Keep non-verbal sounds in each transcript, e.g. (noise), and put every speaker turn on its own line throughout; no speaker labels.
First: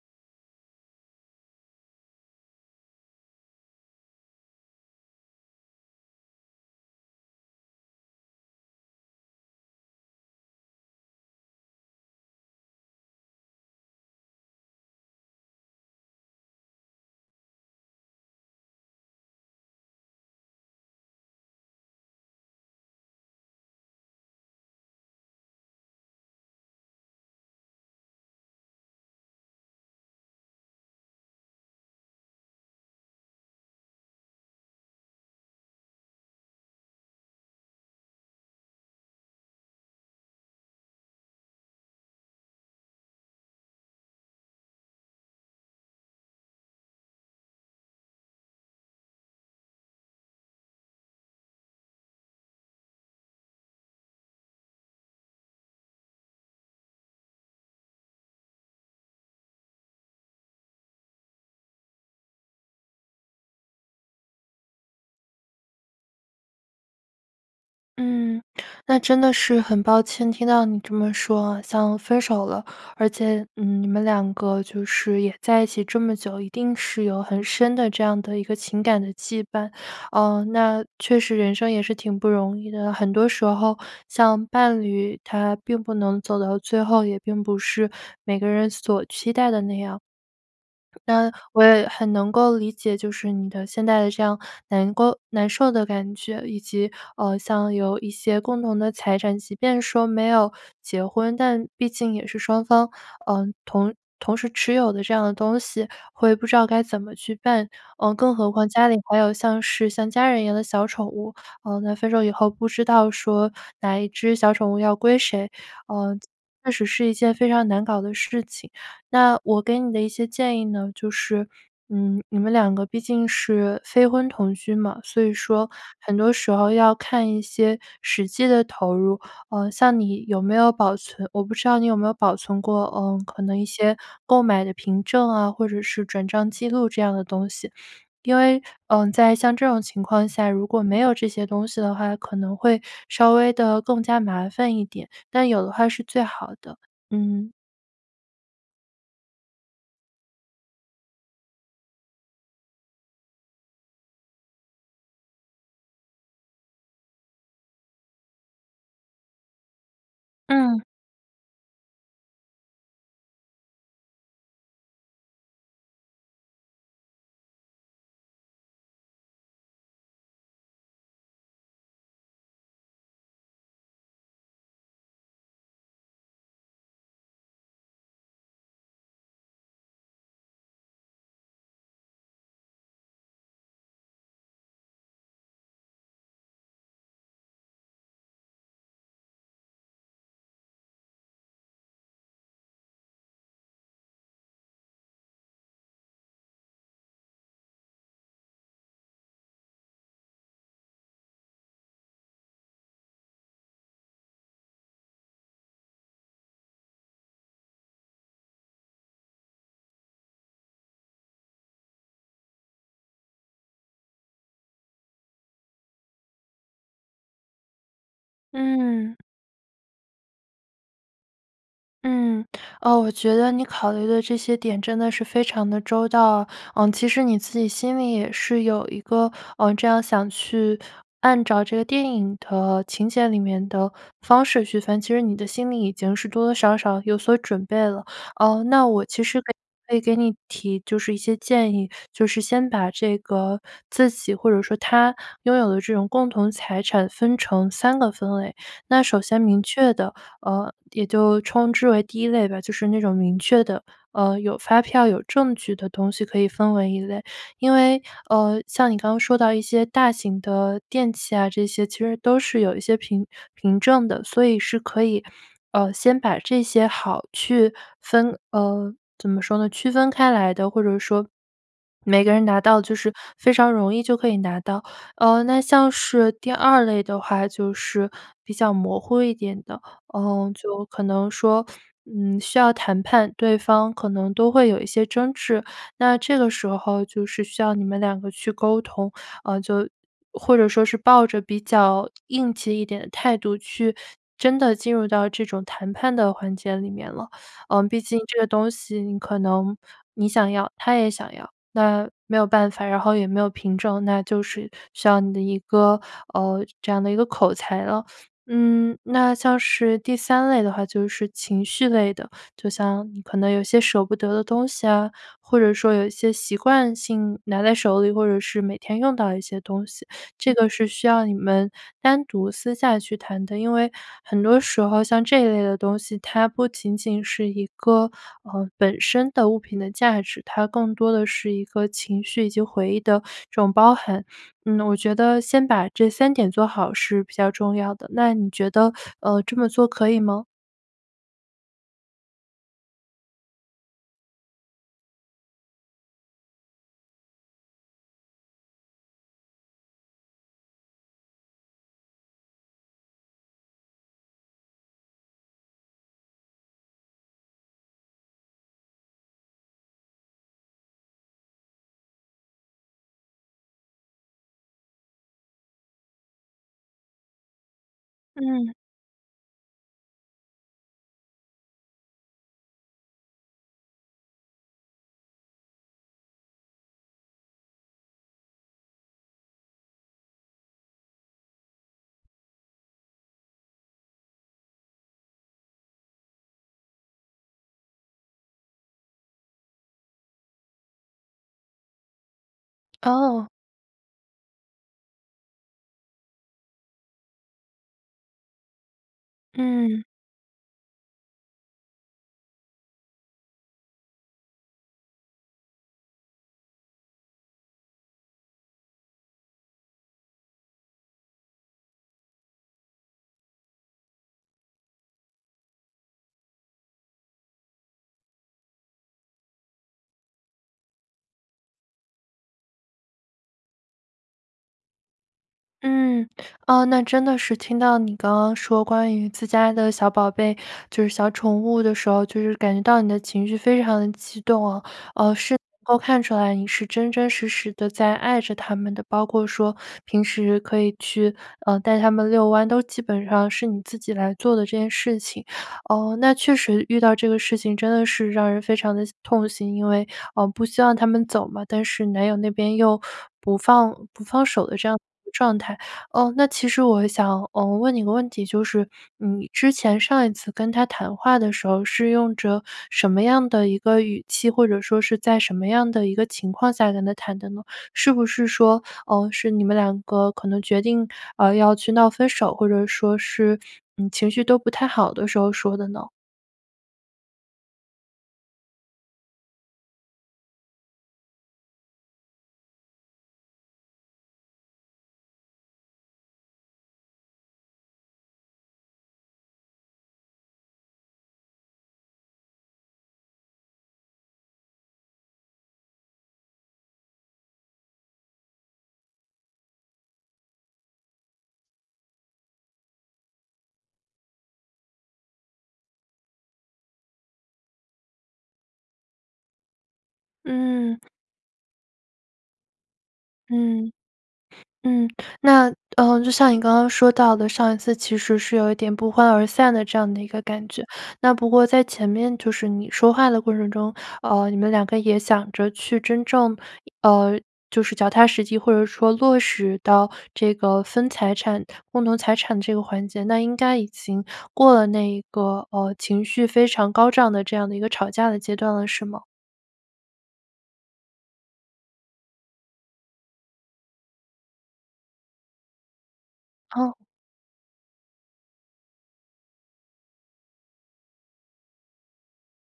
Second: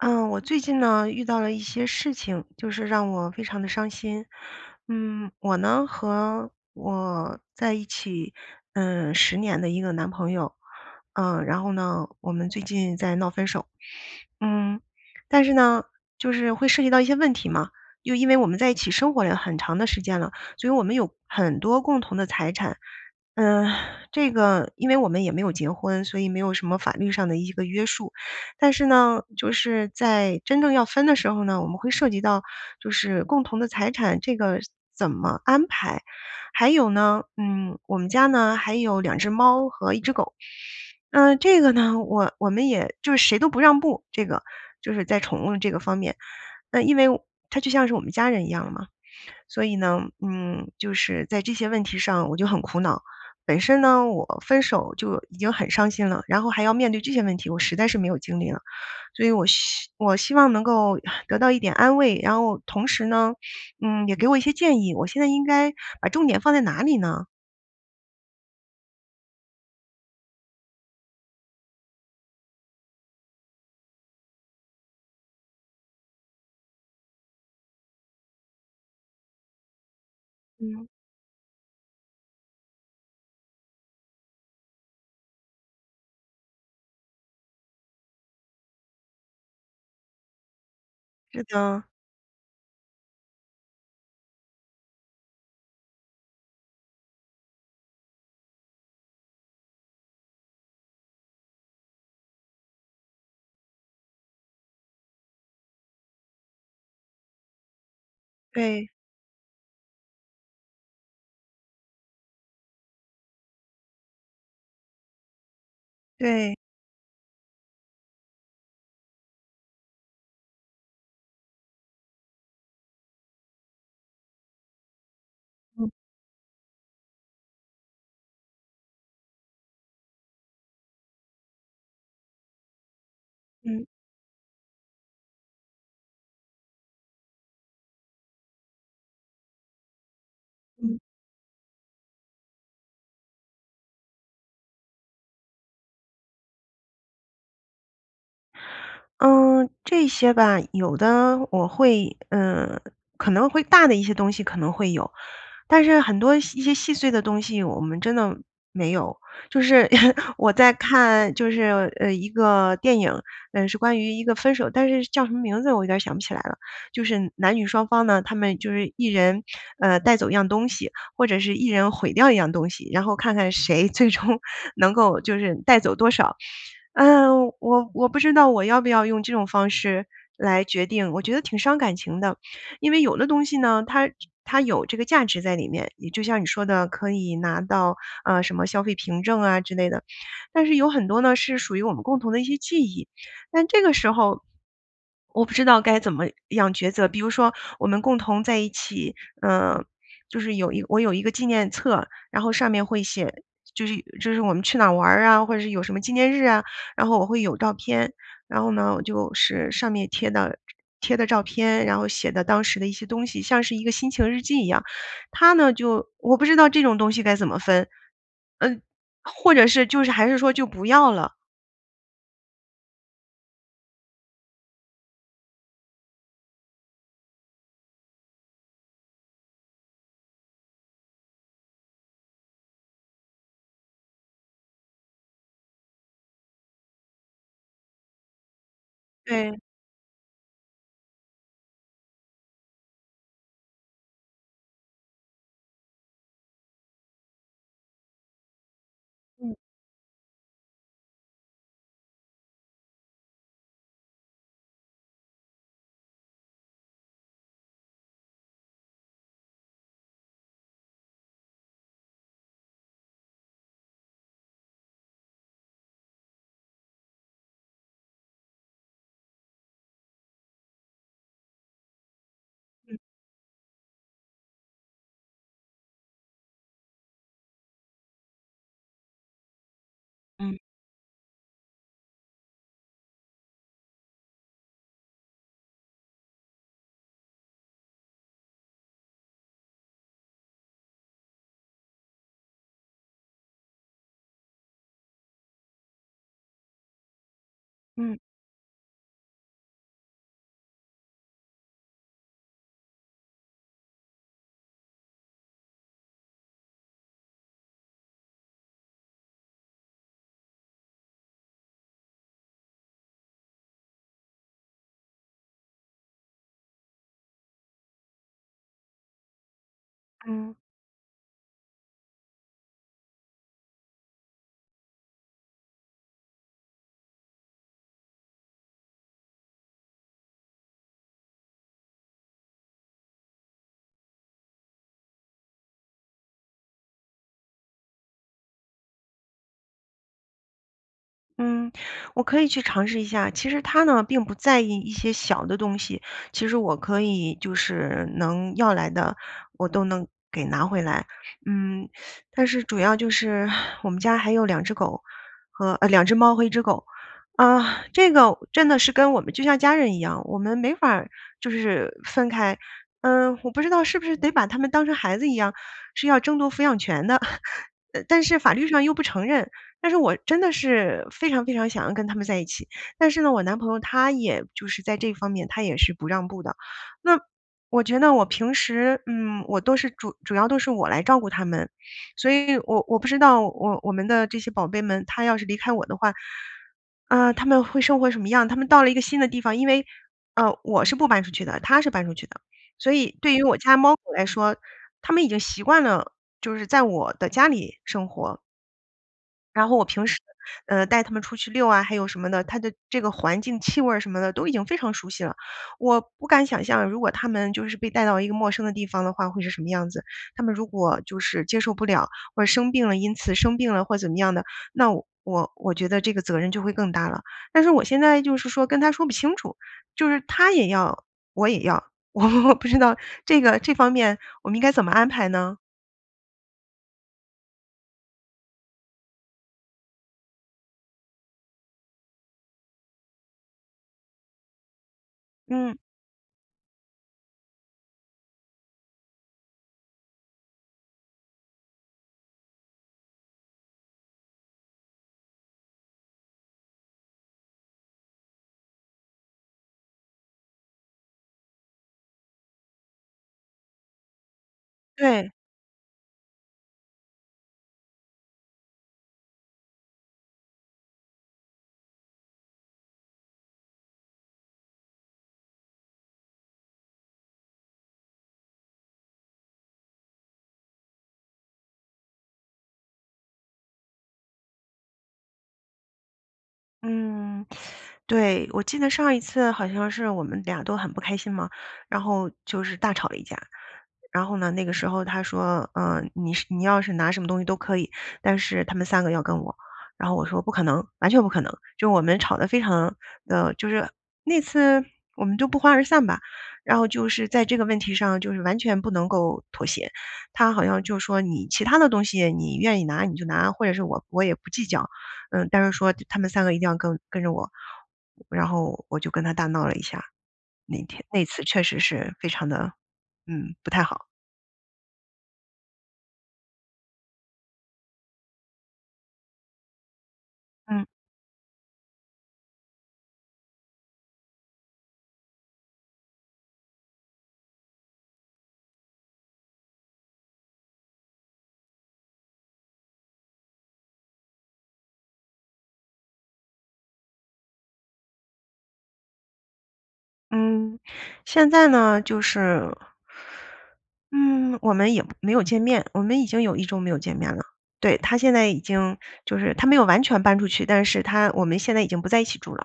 呃，我最近呢，遇到了一些事情，就是让我非常的伤心。嗯，我呢和我在一起，嗯，10年的一个男朋友，嗯，然后呢我们最近在闹分手。嗯，但是呢就是会涉及到一些问题嘛，又因为我们在一起生活了很长的时间了，所以我们有很多共同的财产。呃，这个因为我们也没有结婚，所以没有什么法律上的一个约束，但是呢，就是在真正要分的时候呢我们会涉及到，就是共同的财产这个怎么安排。还有呢，嗯，我们家呢还有2只猫和1只狗，那这个呢我我们也就是谁都不让步，这个就是在宠物这个方面，那因为它就像是我们家人一样嘛。所以呢，嗯，就是在这些问题上我就很苦恼。本身呢，我分手就已经很伤心了，然后还要面对这些问题，我实在是没有精力了。所以我，希我希望能够 (sighs) 得到一点安慰，然后同时呢，嗯，也给我一些建议，我现在应该把重点放在哪里呢？
嗯，那真的是很抱歉听到你这么说像分手了。而且，嗯，你们2个就是也在一起这么久一定是有很深的这样的一个情感的羁绊。嗯，那
嗯。
确实人生也是挺不容易的，很多时候像伴侣，他并不能走到最后，也并不是每个人所期待的那样。(swallows) 那
是
我
的。
也很能够理解，就是你的现在的这样难过难受的感觉，以及，呃，像有一些共同的财产，即便说没有结婚，但毕竟也是双方，嗯，同同时持有的这样的东西，会不知道该怎么去办，呃，更何况家
对。
里还有像是像家人一样的小宠物，呃，在分手以后不知道说，哪一只小宠物要归谁，嗯，
对。
确实是一件非常难搞的事情。那我给你的一些建议呢就是，嗯，你们2个毕竟是非婚同居嘛，所以说
嗯。
很多时候要看一些实际的投入，嗯，像你有没有保存我不知道你有没有保存过，嗯，可能一
嗯。
些购买的凭证啊，或者是转账记录这样的东西？因为，嗯，在像这种情况下，如果没
嗯。
有这些东西的话可能会稍微地更加麻烦一点，但有的话是最好的。嗯。
嗯，这些吧有的我会呃，可能会大的一些东西，可能会有。但是很多一些细碎的东西，我们真的没有。就是 (laughs) 我在
嗯。
看就是，呃，一个电影，呃，是关于一个分手但是叫什么名字我有点想不起来了，就是男女双方呢他们就是一人，呃，带走一样东西，或者是一人毁掉一样东西。然后看看谁最终能够就是带走多少，呃，我我不知道我要不要用这种方式来决定，我觉得挺伤感情的。因为有的东西呢，它它有这个价值在里面。也就像你说的可以拿到，呃，什么消费凭证啊之类的，但是有很多呢是属于我们共同的一些记忆，但这个时候，我不知道该怎么样抉择。比如说我们共同在一起，呃，就是有一我有一个纪念册，然后上面会写就是就是我们去哪儿玩啊，或者是有什么纪念日啊，然后我会有照片，然后呢我就是上面贴的贴的照片，然后写的当时的一些东西像是一个心情日记一样，他呢就我不知道这种东西该怎么分，
嗯。
呃，或者是就是还是说就不要了。
嗯，呃，我觉得你考虑的这些点真的是非常的周到。呃，其实你自己心里也是有一个，呃，这样想去按照这个电影的情节里面的方式去分其实你的心里已经是多多少少有所准备了。呃，那我其实可以
对。
可以给你提就是一些建议，就是先把这个自己或者说他拥有的这种共同财产分成3个分类，那首先
嗯。
明确的，呃，也就称之为第1类吧。就是那种明确的，呃，有发票有证据的东西，可以分为一类。因为，呃，像你刚刚说到一些大型的电器啊这些，其实都是有一些凭凭证的，所以是可以，呃，先把这些好去分呃，怎么说呢？区分开来的或者说，每个人拿到就
嗯。
是非常容易就可以拿到。呃，那像是第2类的话，就是比较模糊一点的，呃，
嗯。
就可能说，嗯，需要谈判对方可能都会有一些争执，那这个时候就是需要你们2个去沟通，呃，就或者说是抱着比较硬气一点的态度去真的进入到这种谈判的环节里面了。呃，毕
嗯。
竟这个东西你可能你想要，他也想要，那没有办法，然后也没有凭证，那就是需要你的一个呃，这样的一个口才了。嗯，那像是第3类的话就是情绪类的，就像你可能有些舍不得的东西啊，或者说有一些习惯性拿在手里或者是每天用到的一些东西，这
嗯。
个是需要你们单独私下去谈的。因为很多时候像这一类的东西，它不仅仅是一个，呃，本身的物品的价值，它更多的是一个情绪以及回忆的这种包含。嗯，我觉得先把这3点做好是比较重要的，那你觉得，呃，这么做可以吗？
嗯，我可以去尝试一下。其实他呢，并不在意一些小的东西。其实我可以，就是能要来的，我都能给拿回来，嗯，但是主要就是我们家还有2只狗和，呃，2只猫，和1只狗。啊，这个真的是跟我们就像家人一样，我们没法儿就是分开。呃，我不知道是不是得把它们当成孩子一样，是要争夺抚养权的。(chuckles) 呃，但是法律
嗯。
上又不承认，但是我真的是非常非常想要跟它们在一起。但是呢，我男朋友他也就是在这方面，他也是不让步的。那我觉得我平时，嗯，我都是主主要都是我来照顾它们。所以我我不知道，我我们的这些宝贝们，它要是离开我的话，呃，它们会生活什么样？它们到了一个新的地方，因为呃，我是不搬出去的，他是搬出去的，所以对于
哦。
我家猫狗来说，它们已经习惯了，就是在我的家里生活。然后我
嗯。
平时，呃，带他们出去遛啊，还有什么的，它的这个环境气味儿什么的，都已经非常熟悉了。我不敢想象，如果它们就是被带到一个陌生的地方的话，会是什么样子。它们如果就是接受不了，或者生病了因此生病了或怎么样的，那我我觉得这个责任就会更大了。但是我现在就是说，跟他说不清楚，就是他也要，我也要，我不知道这个这方面我们应该怎么安排呢？
嗯，啊，那真的是听到你刚刚说，关于自家的小宝贝，就是小宠物的时候，就是感觉到你的情绪非常激动啊。呃，是能
嗯。
够看出来你是真真实实地在爱着它们的，包括说平时可以去，呃，带它们遛弯，都基本上是你自己来做的这件事情。呃，那确实，遇到这个事情真的是让人非常的痛心，因为，呃，不希望它们走嘛，但是男友那边又不放不放手的这样一
对。
个状态。嗯，那其实我想，嗯，问你一个问题，就是，嗯，你之前上一次跟他谈话的时候，是用着什么样的一个语气，或者说是在什么样的一个情况下跟他谈的呢？是不是说，呃，是你们2个，可能决定，呃，要去闹分手，或者说是，嗯，情绪都不太好的时候说的呢？
嗯，(sucks teeth) 对。我记得上一次好像是我们俩都很不开心嘛，然后就是大吵了一架。然后呢，那个时候他说：“呃，你是你要是拿什么东西都可以，但是他们3个要跟我。”然后我说：“不可能，完全不可能。”就我们吵得非常的就是那次我们就不欢而散吧。然后就是在这个问题上就是完全不能够妥协。他好像就说：“你其他的东西你愿意拿你就拿，或者是我我也不计较，嗯，但是说他们3个一定要跟跟着我。”然后我就跟他大闹了一下，那
嗯。
天那次确实是非常的，嗯，不太
嗯。
好。
嗯。那，呃，就像你刚刚说到的上一次其实是有一点不欢而散的这样的一个感觉。
嗯。
那不过在前面，就是你说话的过程中，呃，你们两个也想着去真正呃，就是脚踏实地，或者说落实到这个分财产共同财产这个环节，那应该已经过了那一个，呃，情绪非常高涨的这样的一个吵架的阶段了，是吗？
嗯，现在呢就是嗯，我们也没有见面。我们已经有1周没
哦。
有见面了，对，他现在已经就是他没有完全搬出去但是他我们现在已经不在一起住了，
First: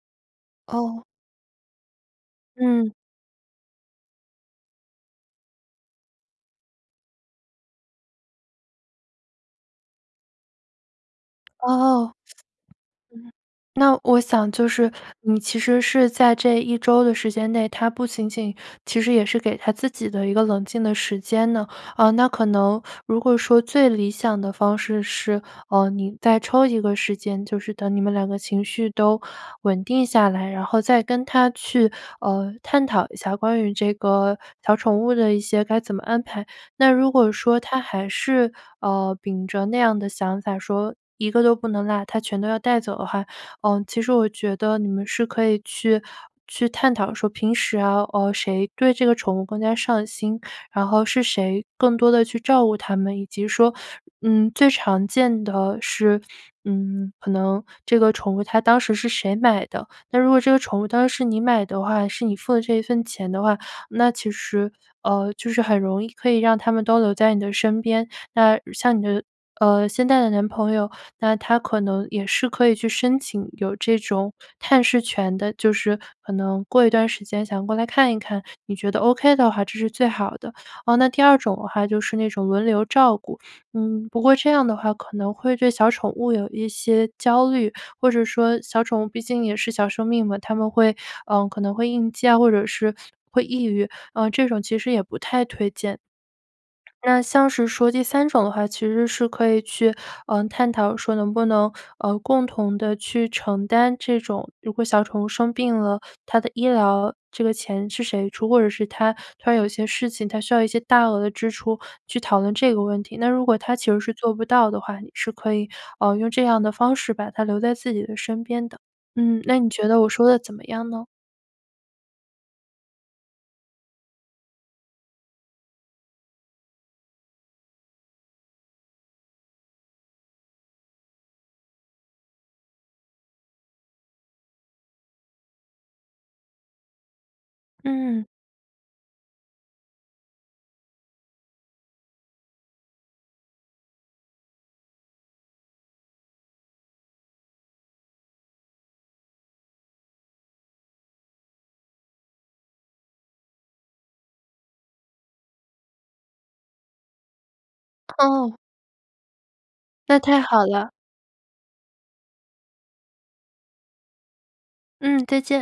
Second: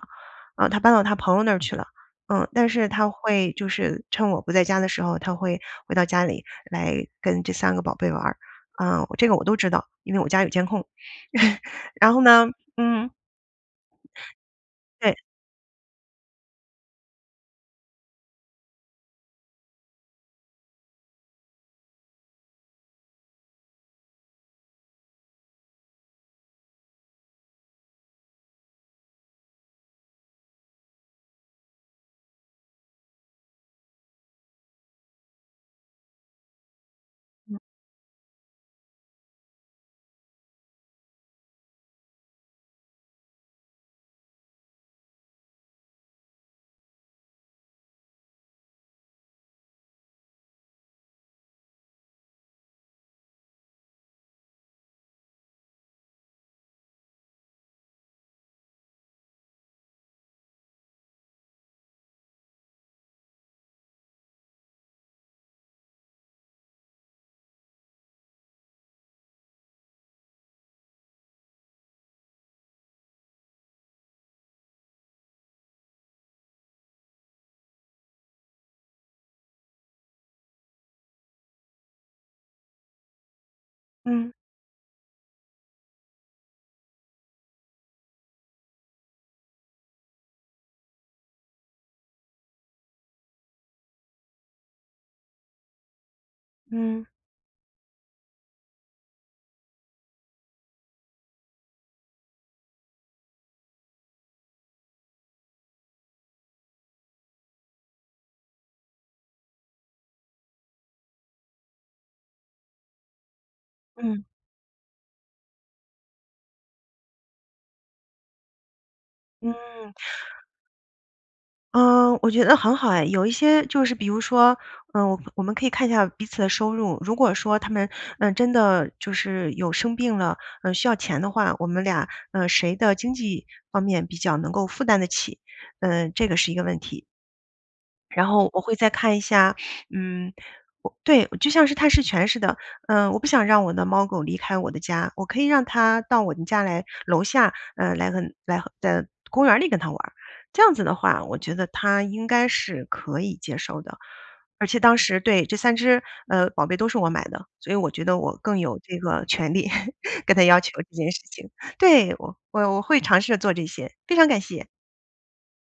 呃，他搬到
哦。
他朋友那儿去了，呃，但是
嗯。
他会就是趁我不在家的时候，他会回到家里来跟这3个宝贝玩儿，呃，这个我都知道因为我家有监控。(laughs) 然
哦。
后呢嗯。
嗯，那我想就是，
对。
你其实是在这1周的时间内，他不仅仅其实也是给他自己的一个冷静的时间呢，呃，那可能如果说最理想的方式是，呃，你再抽一个时间就是等你们2个情绪都稳定下来，然后再跟他去，呃，探讨一下关于这个小宠物的一些该怎么安排。那如果
嗯。
说他还是，呃，秉着那样的想法说，一个都不能落，他全都要带走的话，呃，其实我觉得你们是可以去去探讨说平时啊，呃，谁对这个宠物更加上心，然后是谁更多地去照顾它们，以及说嗯，最常见的是，嗯，可能这个宠物它当时是谁买的？那如果这个宠物当时是你买的话，是你付的这一份钱的话，那其实，呃，就是很容易可以让它们都留在你的身边。那像你的，呃，现在的男朋友，那他可能也是可以去申请有这种探视权的，就是可能过一段时间想过来看一看，你觉得 ok 的话这是最好的。哦那第2种的话就是那种轮流照顾，嗯，不
嗯。
过这样的话可能会对小宠物有一些焦虑。或者说小宠物毕竟也是小生命嘛，它们会，呃，可能会应激啊或者是会抑郁，呃，这种其实也不太推荐。(swallows)
嗯。
那像是说第3种的话，其实是可以去，呃，探讨说能不能，呃，共同地去承担这种如果小宠物生病了，它的医疗这个钱是谁出，或者是它它有些事情它需要一些大额支出，去讨论这个问题。那如果他其实是
嗯。
做不到的话，你是可以，呃，用这样的方式把它留在自己的身边的，嗯，那你觉
嗯。
得我说的怎么样呢？
嗯，我觉得很好哎。有一些就是比如说，呃，我我们可以看一下彼此的收入，如果说它们，呃，真的就是有生病了，呃，需要钱的话，我们俩，呃，谁的经济方面比较能够负担得起，呃，这个是一个问题。
嗯。
然后我会再看一下嗯，对，就像是探视权似的。嗯，我不想让我的猫狗离开我的家，我可以让他到我们家来楼下，呃，来来来在公园里跟它玩儿。这样子的话，我觉得他应该是可以接受的，而且当时对，这3只，呃，宝贝都是我买的，所以我觉得我
哦。
更有这个权利
那
跟
太
他要
好
求
了。
这件事情，对，我我我会尝试着做这些。非常感谢。
嗯，再见。